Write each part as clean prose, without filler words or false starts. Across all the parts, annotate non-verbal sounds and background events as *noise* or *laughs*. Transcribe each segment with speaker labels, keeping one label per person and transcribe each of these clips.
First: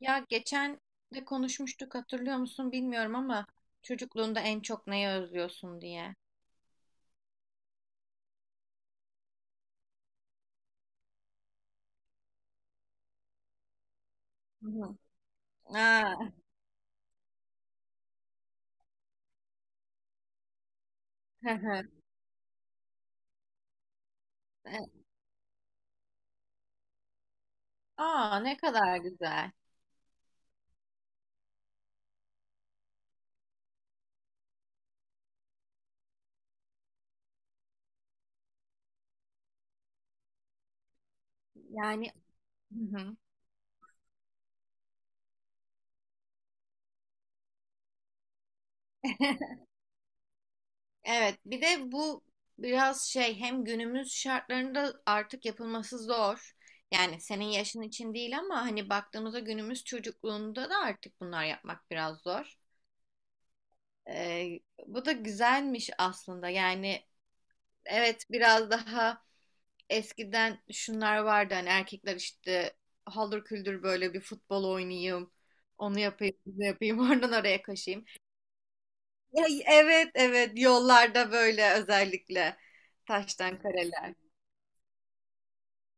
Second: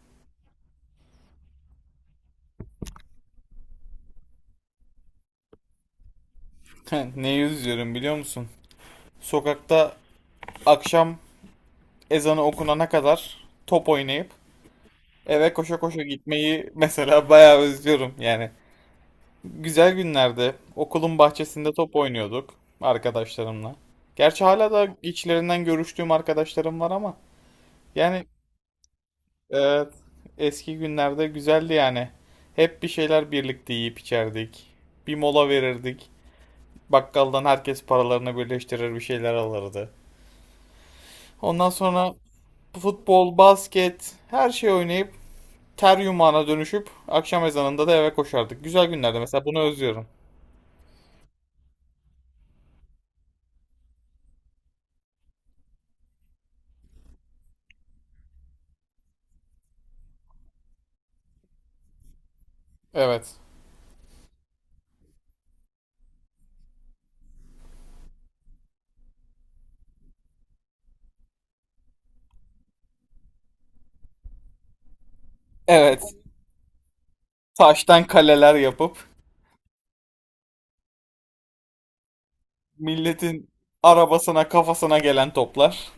Speaker 1: Ya geçen de konuşmuştuk hatırlıyor musun bilmiyorum ama çocukluğunda en çok neyi özlüyorsun diye.
Speaker 2: *laughs* Neyi üzüyorum biliyor musun? Sokakta akşam ezanı okunana kadar top oynayıp
Speaker 1: Hı hı.
Speaker 2: eve koşa koşa
Speaker 1: Aa.
Speaker 2: gitmeyi *laughs* mesela bayağı özlüyorum yani. Güzel günlerde okulun bahçesinde top
Speaker 1: *laughs*
Speaker 2: oynuyorduk arkadaşlarımla. Gerçi hala da içlerinden görüştüğüm arkadaşlarım var ama yani
Speaker 1: Aa, ne kadar güzel.
Speaker 2: evet, eski günlerde güzeldi yani. Hep bir şeyler birlikte yiyip içerdik. Bir mola verirdik. Bakkaldan herkes paralarını birleştirir bir şeyler alırdı. Ondan
Speaker 1: Yani.
Speaker 2: sonra
Speaker 1: Hı hı.
Speaker 2: futbol, basket, her şey oynayıp ter yumağına dönüşüp akşam ezanında da eve koşardık. Güzel günlerde mesela bunu
Speaker 1: *laughs*
Speaker 2: özlüyorum.
Speaker 1: Evet, bir de bu biraz hem günümüz şartlarında artık yapılması zor. Yani senin yaşın için değil ama hani baktığımızda günümüz çocukluğunda da artık bunlar yapmak biraz zor.
Speaker 2: Evet.
Speaker 1: Ee, Bu da güzelmiş aslında. Yani evet, biraz daha. Eskiden şunlar vardı, hani erkekler işte haldır küldür böyle bir futbol oynayayım. Onu
Speaker 2: Evet.
Speaker 1: yapayım, bunu yapayım, *laughs* oradan oraya
Speaker 2: Taştan
Speaker 1: koşayım.
Speaker 2: kaleler yapıp
Speaker 1: Ya, evet evet, yollarda böyle özellikle
Speaker 2: milletin
Speaker 1: taştan kareler.
Speaker 2: arabasına kafasına gelen toplar.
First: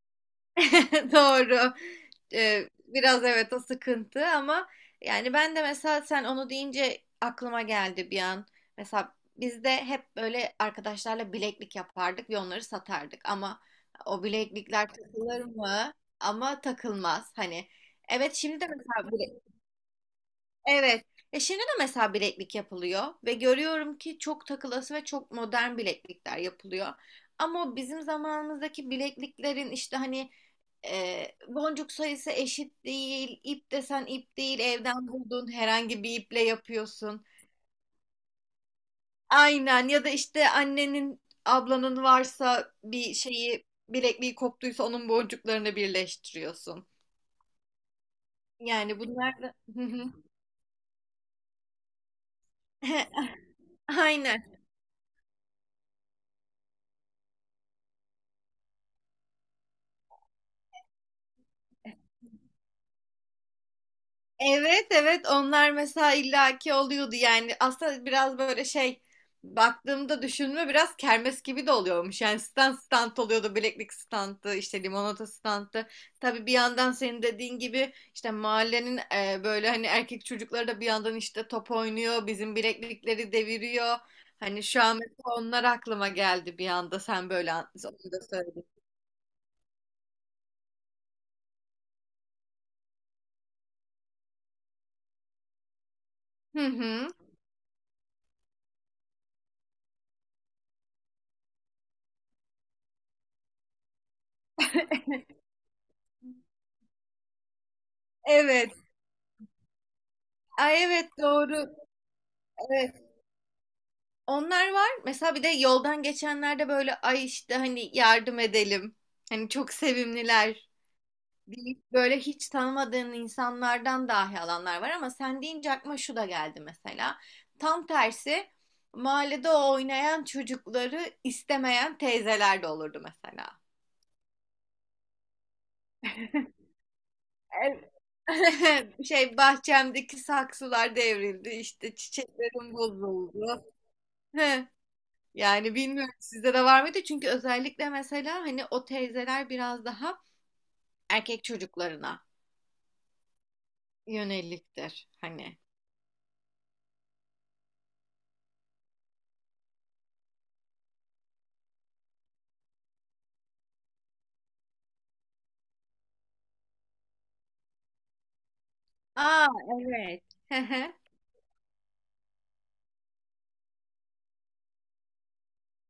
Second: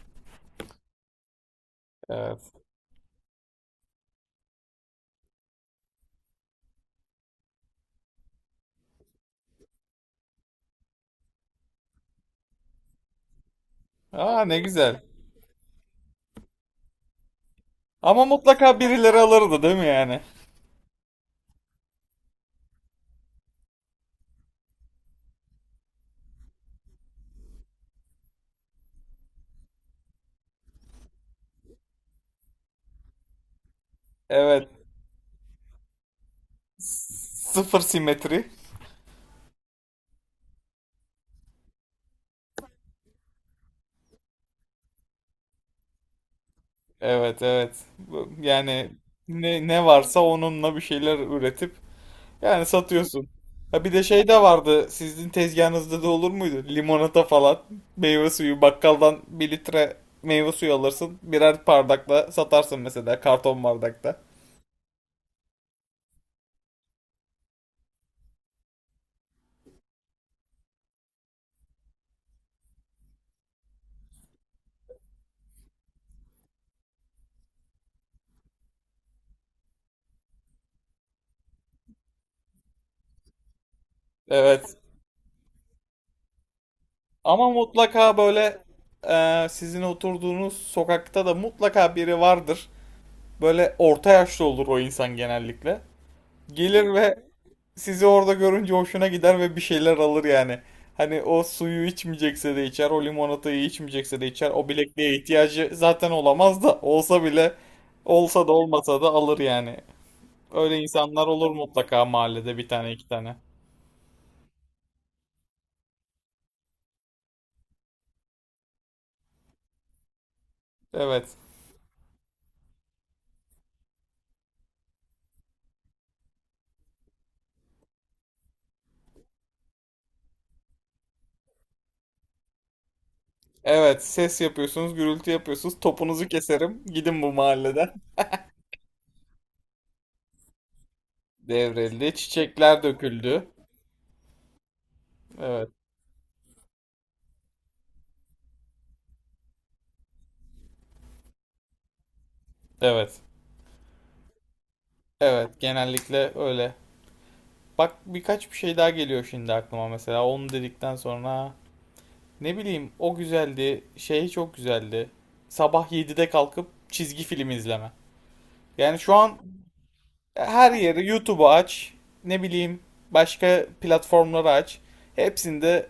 Speaker 1: *laughs* Doğru.
Speaker 2: Evet.
Speaker 1: Biraz evet, o sıkıntı ama yani ben de mesela sen onu deyince aklıma geldi bir an. Mesela biz de hep böyle arkadaşlarla bileklik yapardık ve onları satardık. Ama o
Speaker 2: Aa, ne
Speaker 1: bileklikler
Speaker 2: güzel.
Speaker 1: takılır mı? Ama takılmaz. Hani
Speaker 2: Ama
Speaker 1: evet, şimdi de
Speaker 2: mutlaka
Speaker 1: mesela.
Speaker 2: birileri alırdı değil mi yani?
Speaker 1: Evet. E, şimdi de mesela bileklik yapılıyor ve görüyorum ki çok takılası ve çok modern bileklikler yapılıyor. Ama bizim zamanımızdaki bilekliklerin işte hani boncuk sayısı eşit değil, ip desen ip değil,
Speaker 2: Evet.
Speaker 1: evden bulduğun herhangi bir iple yapıyorsun.
Speaker 2: Sıfır simetri.
Speaker 1: Aynen, ya da işte annenin, ablanın varsa bir şeyi bilekliği koptuysa onun boncuklarını birleştiriyorsun.
Speaker 2: Evet, evet. Yani
Speaker 1: Yani bunlar da...
Speaker 2: ne varsa onunla bir şeyler üretip yani satıyorsun.
Speaker 1: *laughs*
Speaker 2: Ha, bir de şey de
Speaker 1: Aynen.
Speaker 2: vardı. Sizin tezgahınızda da olur muydu? Limonata falan. Meyve suyu. Bakkaldan bir litre meyve suyu alırsın. Birer bardakla satarsın mesela. Karton bardakta.
Speaker 1: Evet evet, onlar mesela illaki oluyordu yani. Aslında biraz böyle baktığımda düşünme biraz kermes gibi de oluyormuş yani, stand stand oluyordu, bileklik standı işte, limonata standı. Tabii bir yandan senin dediğin gibi işte mahallenin böyle hani erkek çocukları da bir yandan işte top oynuyor, bizim bileklikleri deviriyor. Hani
Speaker 2: Evet.
Speaker 1: şu an mesela onlar aklıma geldi bir anda sen
Speaker 2: Ama
Speaker 1: böyle onu
Speaker 2: mutlaka
Speaker 1: da
Speaker 2: böyle
Speaker 1: söyledin.
Speaker 2: sizin oturduğunuz sokakta da mutlaka biri vardır. Böyle orta yaşlı olur o insan genellikle.
Speaker 1: Hı
Speaker 2: Gelir
Speaker 1: hı.
Speaker 2: ve sizi orada görünce hoşuna gider ve bir şeyler alır yani. Hani o suyu içmeyecekse de içer, o limonatayı içmeyecekse de içer. O bilekliğe ihtiyacı zaten olamaz, da olsa bile olsa da
Speaker 1: Evet.
Speaker 2: olmasa da alır yani. Öyle
Speaker 1: Ay evet,
Speaker 2: insanlar olur
Speaker 1: doğru.
Speaker 2: mutlaka mahallede, bir tane
Speaker 1: Evet.
Speaker 2: iki tane.
Speaker 1: Onlar var. Mesela bir de yoldan geçenlerde böyle ay işte hani yardım edelim. Hani çok sevimliler,
Speaker 2: Evet.
Speaker 1: deyip böyle hiç tanımadığın insanlardan dahi alanlar var ama sen deyince aklıma şu da geldi mesela. Tam tersi, mahallede oynayan çocukları istemeyen teyzeler de olurdu mesela.
Speaker 2: Evet, ses yapıyorsunuz, gürültü yapıyorsunuz. Topunuzu keserim. Gidin bu
Speaker 1: Evet.
Speaker 2: mahalleden.
Speaker 1: *laughs* Şey, bahçemdeki saksılar devrildi işte,
Speaker 2: Devrildi,
Speaker 1: çiçeklerim
Speaker 2: çiçekler döküldü.
Speaker 1: bozuldu. *laughs*
Speaker 2: Evet.
Speaker 1: Yani bilmiyorum, sizde de var mıydı? Çünkü özellikle mesela hani o teyzeler biraz daha erkek çocuklarına
Speaker 2: Evet.
Speaker 1: yöneliktir hani.
Speaker 2: Evet, genellikle öyle. Bak birkaç bir şey daha geliyor şimdi aklıma, mesela onu dedikten sonra. Ne bileyim, o güzeldi, şey çok güzeldi sabah 7'de kalkıp çizgi film izleme. Yani şu an
Speaker 1: Aa evet. Hı
Speaker 2: her
Speaker 1: hı.
Speaker 2: yeri, YouTube'u aç, ne bileyim başka platformları aç, hepsinde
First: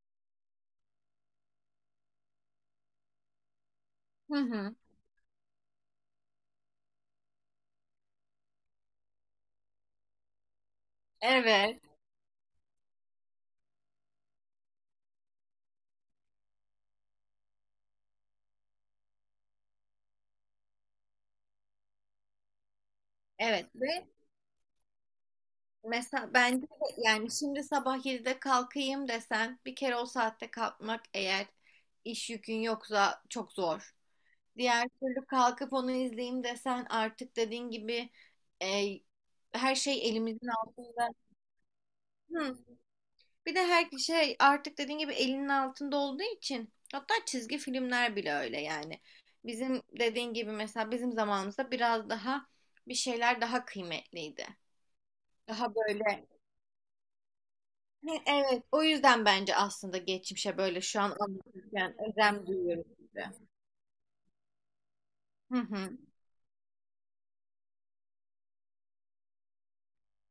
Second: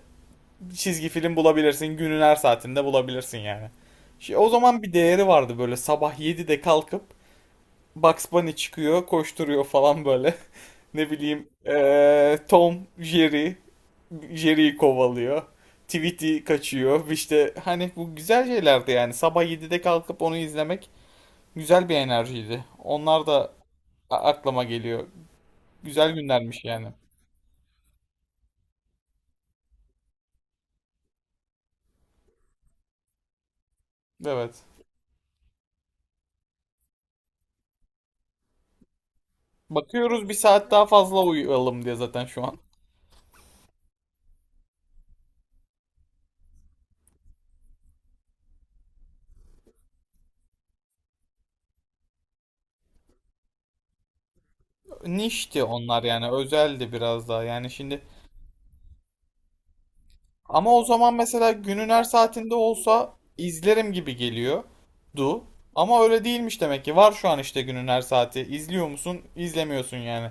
Speaker 2: çizgi film bulabilirsin, günün her saatinde bulabilirsin yani.
Speaker 1: Hı
Speaker 2: Şey, o
Speaker 1: hı.
Speaker 2: zaman bir değeri vardı, böyle sabah 7'de kalkıp Bugs Bunny çıkıyor, koşturuyor falan böyle. *laughs* Ne bileyim
Speaker 1: Evet.
Speaker 2: Tom Jerry, Jerry'i kovalıyor. Tweety kaçıyor. İşte hani bu güzel şeylerdi yani. Sabah 7'de kalkıp onu izlemek güzel bir enerjiydi. Onlar da
Speaker 1: Evet. Ve
Speaker 2: aklıma geliyor. Güzel
Speaker 1: mesela bence
Speaker 2: günlermiş
Speaker 1: de
Speaker 2: yani.
Speaker 1: yani şimdi sabah 7'de kalkayım desen bir kere o saatte kalkmak, eğer iş yükün yoksa, çok zor.
Speaker 2: Evet.
Speaker 1: Diğer türlü kalkıp onu izleyeyim desen artık dediğin gibi, e, her şey
Speaker 2: Bakıyoruz, bir
Speaker 1: elimizin
Speaker 2: saat daha
Speaker 1: altında.
Speaker 2: fazla uyuyalım diye zaten şu an.
Speaker 1: Hı. Bir de her şey artık dediğin gibi elinin altında olduğu için, hatta çizgi filmler bile öyle yani. Bizim dediğin gibi mesela bizim zamanımızda biraz daha bir şeyler daha kıymetliydi.
Speaker 2: Nişti
Speaker 1: Daha
Speaker 2: onlar
Speaker 1: böyle.
Speaker 2: yani, özeldi biraz daha yani şimdi.
Speaker 1: He, evet, o yüzden bence aslında geçmişe
Speaker 2: Ama
Speaker 1: böyle
Speaker 2: o
Speaker 1: şu
Speaker 2: zaman
Speaker 1: an
Speaker 2: mesela günün
Speaker 1: anlatırken
Speaker 2: her
Speaker 1: özlem
Speaker 2: saatinde
Speaker 1: duyuyoruz
Speaker 2: olsa
Speaker 1: gibi.
Speaker 2: izlerim gibi geliyor. Du.
Speaker 1: Hı hı,
Speaker 2: Ama öyle değilmiş demek ki. Var şu an işte günün her saati. İzliyor musun? İzlemiyorsun yani.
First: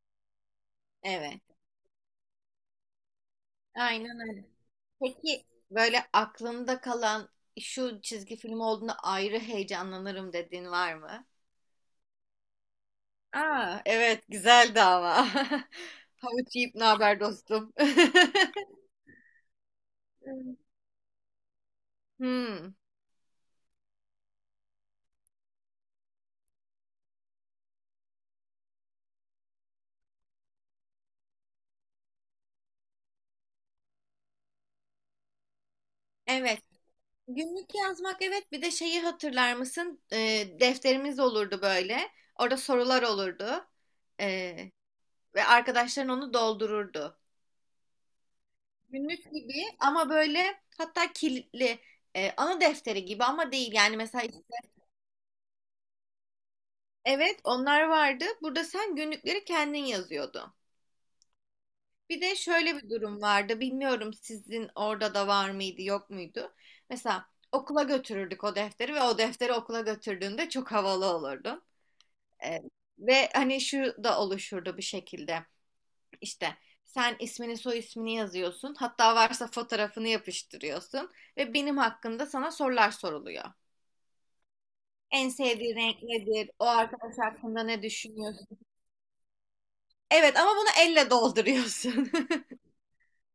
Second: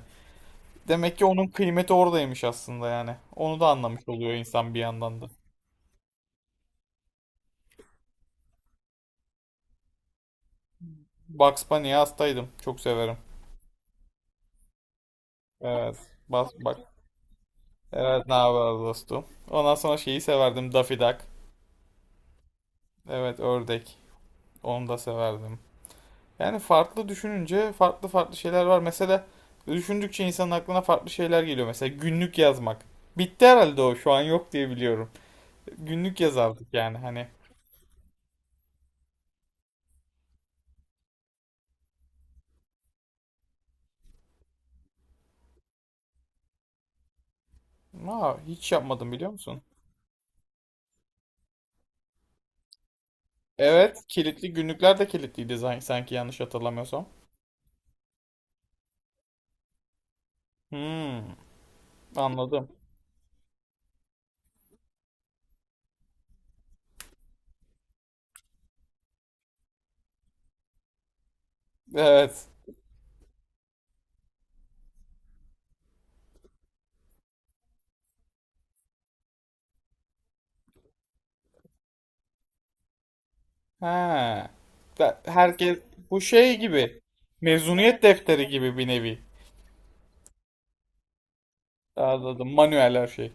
Speaker 2: Demek ki
Speaker 1: evet,
Speaker 2: onun kıymeti oradaymış aslında yani. Onu da anlamış
Speaker 1: aynen
Speaker 2: oluyor
Speaker 1: öyle.
Speaker 2: insan bir yandan da.
Speaker 1: Peki böyle aklında kalan şu çizgi film olduğunda ayrı heyecanlanırım dediğin var mı?
Speaker 2: Bugs Bunny'ye hastaydım. Çok severim.
Speaker 1: Aa, evet, güzeldi ama. *laughs*
Speaker 2: Evet. Bas,
Speaker 1: Havuç yiyip
Speaker 2: bak.
Speaker 1: ne haber dostum?
Speaker 2: Evet, ne
Speaker 1: *laughs*
Speaker 2: haber dostum? Ondan sonra şeyi severdim. Daffy Duck.
Speaker 1: Hmm,
Speaker 2: Evet, ördek. Onu da severdim. Yani farklı düşününce farklı farklı şeyler var. Mesela düşündükçe insanın aklına farklı şeyler geliyor. Mesela günlük yazmak. Bitti herhalde o. Şu an yok diye biliyorum. Günlük
Speaker 1: evet.
Speaker 2: yazardık yani hani.
Speaker 1: Günlük yazmak, evet, bir de şeyi hatırlar mısın? Defterimiz olurdu böyle. Orada sorular olurdu. Ee, Ve arkadaşların onu doldururdu.
Speaker 2: Aa, hiç yapmadım
Speaker 1: Günlük
Speaker 2: biliyor
Speaker 1: gibi
Speaker 2: musun?
Speaker 1: ama böyle, hatta kilitli. Anı defteri gibi ama değil.
Speaker 2: Evet,
Speaker 1: Yani mesela işte,
Speaker 2: kilitli günlükler de kilitliydi sanki, yanlış hatırlamıyorsam.
Speaker 1: evet, onlar vardı. Burada sen günlükleri kendin yazıyordun.
Speaker 2: Hmm,
Speaker 1: Bir de
Speaker 2: anladım.
Speaker 1: şöyle bir durum vardı. Bilmiyorum sizin orada da var mıydı, yok muydu? Mesela okula götürürdük o defteri ve o defteri okula götürdüğünde çok havalı olurdun.
Speaker 2: Evet.
Speaker 1: Ee, Ve hani şu da oluşurdu bir şekilde. İşte sen ismini, soy ismini yazıyorsun. Hatta varsa fotoğrafını yapıştırıyorsun ve benim hakkında sana sorular soruluyor.
Speaker 2: Ha.
Speaker 1: En sevdiği
Speaker 2: Herkes
Speaker 1: renk
Speaker 2: bu
Speaker 1: nedir?
Speaker 2: şey
Speaker 1: O
Speaker 2: gibi.
Speaker 1: arkadaş hakkında ne
Speaker 2: Mezuniyet defteri
Speaker 1: düşünüyorsun?
Speaker 2: gibi bir nevi.
Speaker 1: Evet, ama bunu elle dolduruyorsun.
Speaker 2: Anladım.
Speaker 1: *laughs*
Speaker 2: Manuel her şey.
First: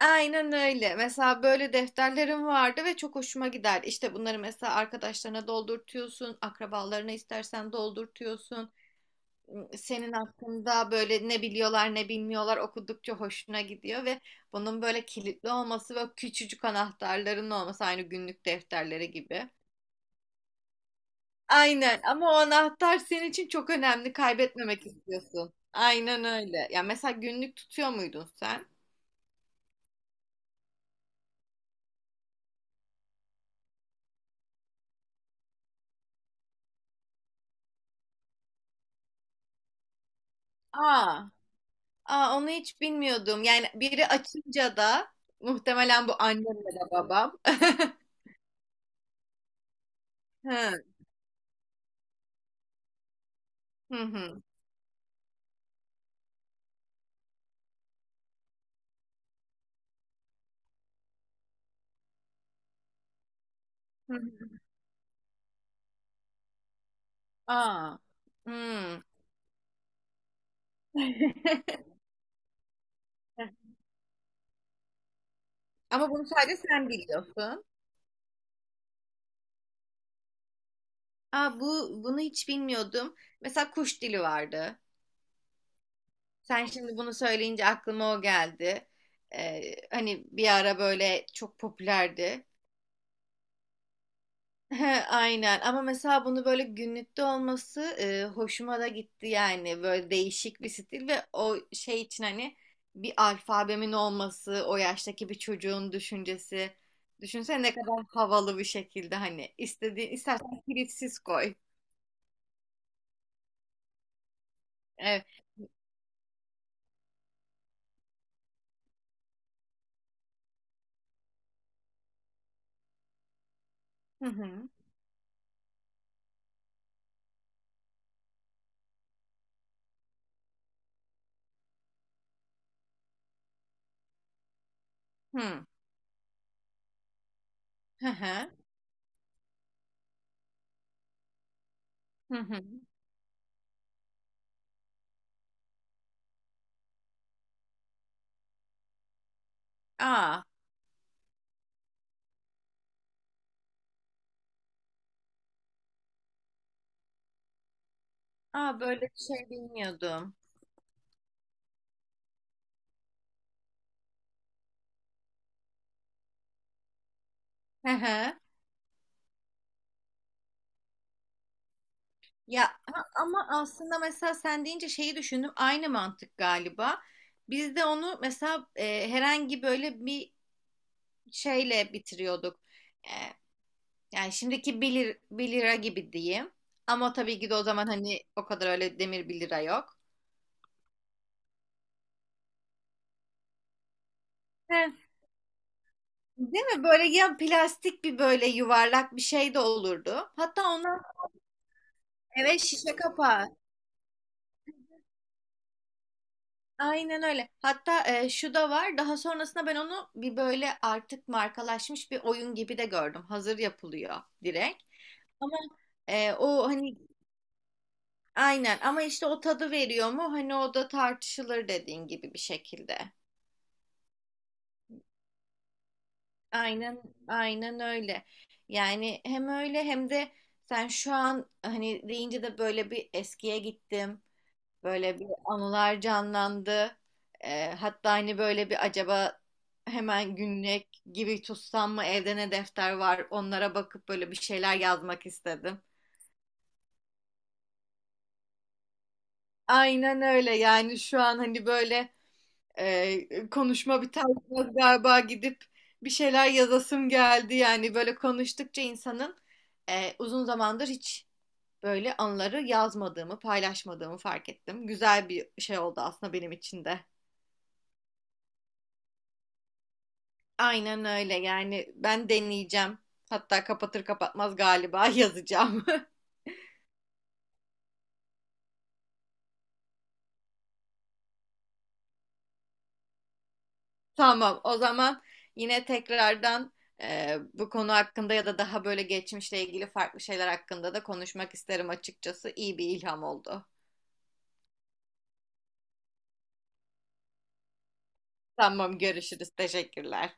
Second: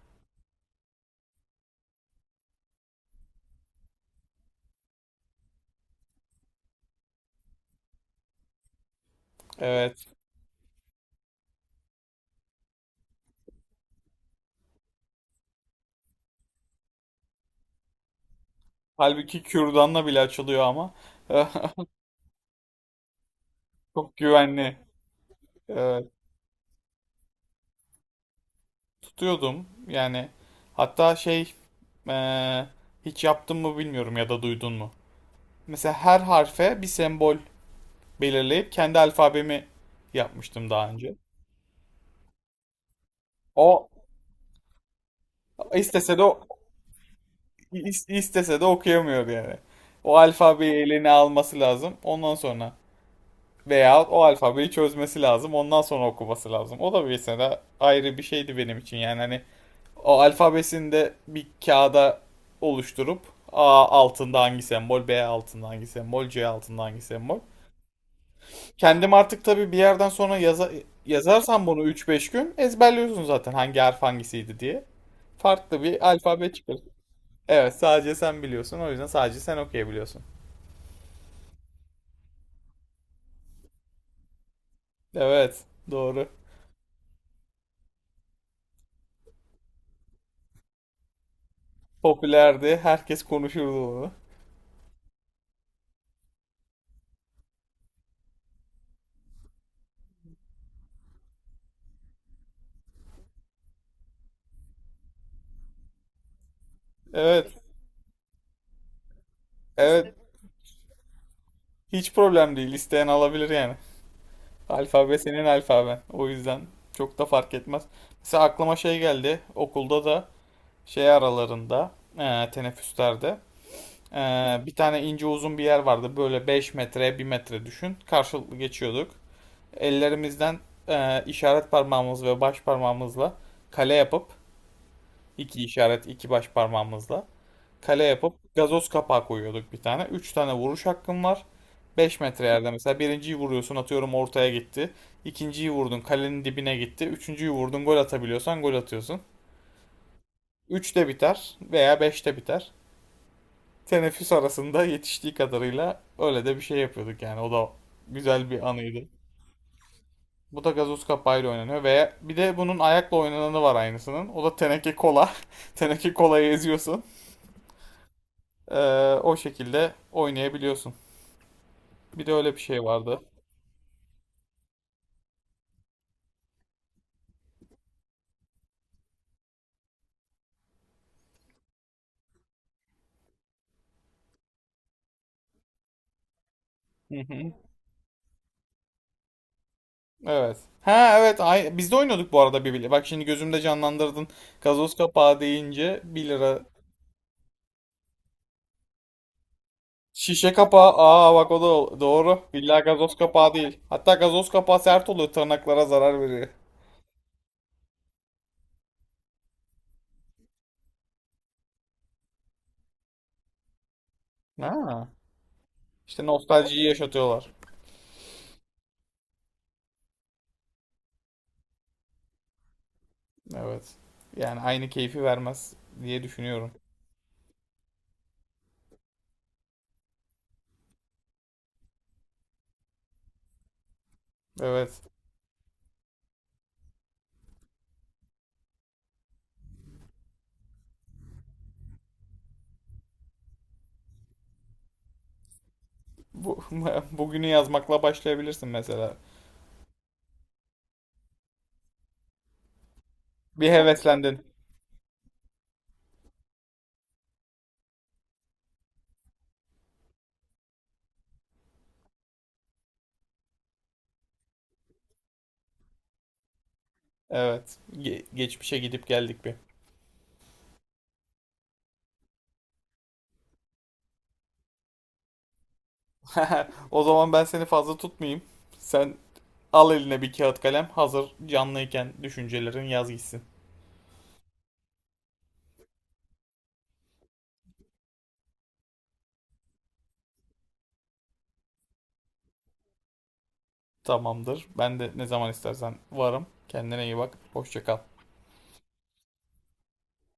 Speaker 1: Aynen öyle. Mesela böyle defterlerim vardı ve çok hoşuma gider. İşte bunları mesela arkadaşlarına doldurtuyorsun, akrabalarına istersen doldurtuyorsun.
Speaker 2: Evet.
Speaker 1: Senin hakkında böyle ne biliyorlar ne bilmiyorlar okudukça hoşuna gidiyor ve bunun böyle kilitli olması ve küçücük anahtarların olması aynı günlük defterleri
Speaker 2: Halbuki
Speaker 1: gibi.
Speaker 2: kürdanla bile açılıyor ama. *laughs*
Speaker 1: Aynen, ama o anahtar senin için çok önemli,
Speaker 2: Çok güvenli.
Speaker 1: kaybetmemek istiyorsun.
Speaker 2: Evet,
Speaker 1: Aynen öyle. Ya mesela günlük tutuyor muydun sen?
Speaker 2: tutuyordum. Yani hatta şey, eee, hiç yaptın mı bilmiyorum ya da duydun mu? Mesela her harfe bir sembol belirleyip kendi alfabemi yapmıştım daha önce.
Speaker 1: Aa. Aa, onu hiç bilmiyordum. Yani
Speaker 2: O
Speaker 1: biri açınca da muhtemelen bu
Speaker 2: istese de
Speaker 1: annemle de babam. *laughs*
Speaker 2: istese de okuyamıyordu yani. O alfabeyi
Speaker 1: Hı
Speaker 2: eline alması lazım. Ondan sonra,
Speaker 1: hı
Speaker 2: veya o
Speaker 1: hı.
Speaker 2: alfabeyi çözmesi lazım. Ondan sonra okuması lazım. O da bir mesela ayrı bir şeydi benim için. Yani hani o alfabesini de bir kağıda oluşturup A
Speaker 1: hı.
Speaker 2: altında hangi sembol, B altında hangi sembol, C altında hangi sembol.
Speaker 1: Aa. Hmm.
Speaker 2: Kendim artık tabii bir yerden sonra yazarsam bunu
Speaker 1: *laughs*
Speaker 2: üç beş gün ezberliyorsun zaten, hangi harf hangisiydi diye. Farklı bir
Speaker 1: Ama bunu
Speaker 2: alfabe
Speaker 1: sadece
Speaker 2: çıkar.
Speaker 1: sen biliyorsun.
Speaker 2: Evet, sadece sen biliyorsun. O yüzden sadece sen okuyabiliyorsun.
Speaker 1: Aa, bu bunu hiç bilmiyordum. Mesela kuş dili vardı.
Speaker 2: Evet, doğru.
Speaker 1: Sen şimdi bunu söyleyince aklıma o geldi. Ee, Hani bir ara böyle çok popülerdi.
Speaker 2: Popülerdi. Herkes konuşurdu bunu.
Speaker 1: He, aynen, ama mesela bunu böyle günlükte olması hoşuma da gitti yani, böyle değişik bir stil. Ve o şey için hani bir alfabemin olması, o yaştaki bir çocuğun düşüncesi,
Speaker 2: Evet,
Speaker 1: düşünsene ne kadar havalı bir şekilde, hani istediğin,
Speaker 2: evet.
Speaker 1: istersen kilitsiz koy.
Speaker 2: Hiç problem değil. İsteyen alabilir yani. Alfabe
Speaker 1: Evet.
Speaker 2: senin alfaben. O yüzden çok da fark etmez. Mesela aklıma şey geldi. Okulda da şey aralarında, teneffüslerde,
Speaker 1: Hı hı.
Speaker 2: Bir tane ince uzun bir yer vardı. Böyle 5 metre 1 metre düşün. Karşılıklı geçiyorduk. Ellerimizden işaret parmağımız ve baş parmağımızla kale yapıp,
Speaker 1: Hı
Speaker 2: iki
Speaker 1: hı.
Speaker 2: işaret iki baş parmağımızla kale
Speaker 1: Hı hı.
Speaker 2: yapıp gazoz kapağı koyuyorduk bir tane. 3 tane vuruş hakkım var. Beş
Speaker 1: Hı
Speaker 2: metre
Speaker 1: hı.
Speaker 2: yerde mesela birinciyi vuruyorsun, atıyorum ortaya gitti. İkinciyi vurdun, kalenin dibine gitti. Üçüncüyü vurdun, gol atabiliyorsan gol atıyorsun.
Speaker 1: Aa,
Speaker 2: 3'te biter veya 5'te biter. Teneffüs arasında yetiştiği kadarıyla öyle de bir şey yapıyorduk yani. O da güzel bir
Speaker 1: aa, böyle
Speaker 2: anıydı.
Speaker 1: bir şey bilmiyordum.
Speaker 2: Bu da gazoz kapağıyla oynanıyor ve bir de bunun ayakla oynananı var aynısının. O da teneke kola. *laughs* Teneke kolayı eziyorsun.
Speaker 1: Hı hı.
Speaker 2: O şekilde oynayabiliyorsun. Bir de öyle bir
Speaker 1: Ya
Speaker 2: şey vardı.
Speaker 1: ama aslında mesela sen deyince şeyi düşündüm. Aynı mantık galiba. Biz de onu mesela herhangi böyle bir şeyle bitiriyorduk. E, Yani şimdiki bir lira gibi diyeyim. Ama
Speaker 2: Hı
Speaker 1: tabii ki
Speaker 2: hı.
Speaker 1: de o zaman hani o kadar öyle demir 1 lira yok.
Speaker 2: Evet. Ha, evet, ay biz de oynuyorduk bu arada bir bile. Bak şimdi gözümde canlandırdın.
Speaker 1: He,
Speaker 2: Gazoz kapağı deyince 1 lira.
Speaker 1: değil mi? Böyle ya plastik bir böyle yuvarlak bir şey de olurdu.
Speaker 2: Şişe
Speaker 1: Hatta
Speaker 2: kapağı.
Speaker 1: ondan
Speaker 2: Aa bak, o da doğru.
Speaker 1: evet,
Speaker 2: Billahi
Speaker 1: şişe
Speaker 2: gazoz kapağı
Speaker 1: kapağı.
Speaker 2: değil. Hatta gazoz kapağı sert oluyor, tırnaklara zarar veriyor.
Speaker 1: Aynen öyle. Hatta şu da var. Daha sonrasında ben onu bir böyle artık markalaşmış bir oyun gibi de gördüm. Hazır yapılıyor direkt.
Speaker 2: Ha.
Speaker 1: Ama
Speaker 2: İşte
Speaker 1: o
Speaker 2: nostaljiyi
Speaker 1: hani
Speaker 2: yaşatıyorlar.
Speaker 1: aynen, ama işte o tadı veriyor mu? Hani o da tartışılır dediğin gibi bir şekilde.
Speaker 2: Evet. Yani aynı keyfi vermez diye düşünüyorum.
Speaker 1: Aynen, aynen öyle. Yani hem öyle hem de sen şu an hani deyince de böyle bir eskiye gittim.
Speaker 2: Evet.
Speaker 1: Böyle bir anılar canlandı. Hatta hani böyle bir acaba hemen günlük gibi tutsam mı, evde ne defter var onlara bakıp böyle bir şeyler yazmak istedim.
Speaker 2: Bu, *laughs* bugünü yazmakla başlayabilirsin mesela.
Speaker 1: Aynen öyle, yani şu an hani böyle,
Speaker 2: Bir
Speaker 1: konuşma
Speaker 2: heveslendin.
Speaker 1: bitermez galiba, gidip bir şeyler yazasım geldi. Yani böyle konuştukça insanın, uzun zamandır hiç böyle anıları yazmadığımı, paylaşmadığımı fark ettim. Güzel bir şey oldu aslında benim için de.
Speaker 2: Evet. Geçmişe gidip geldik bir.
Speaker 1: Aynen öyle, yani ben deneyeceğim. Hatta kapatır kapatmaz galiba *laughs* yazacağım.
Speaker 2: *laughs* O zaman ben seni fazla tutmayayım. Sen al eline bir kağıt kalem. Hazır canlıyken düşüncelerin yaz gitsin.
Speaker 1: *laughs* Tamam, o zaman yine tekrardan, bu konu hakkında ya da daha böyle geçmişle ilgili farklı şeyler hakkında da konuşmak isterim açıkçası. İyi bir ilham oldu.
Speaker 2: Tamamdır. Ben de ne zaman istersen varım. Kendine iyi bak. Hoşça kal.
Speaker 1: Tamam, görüşürüz. Teşekkürler.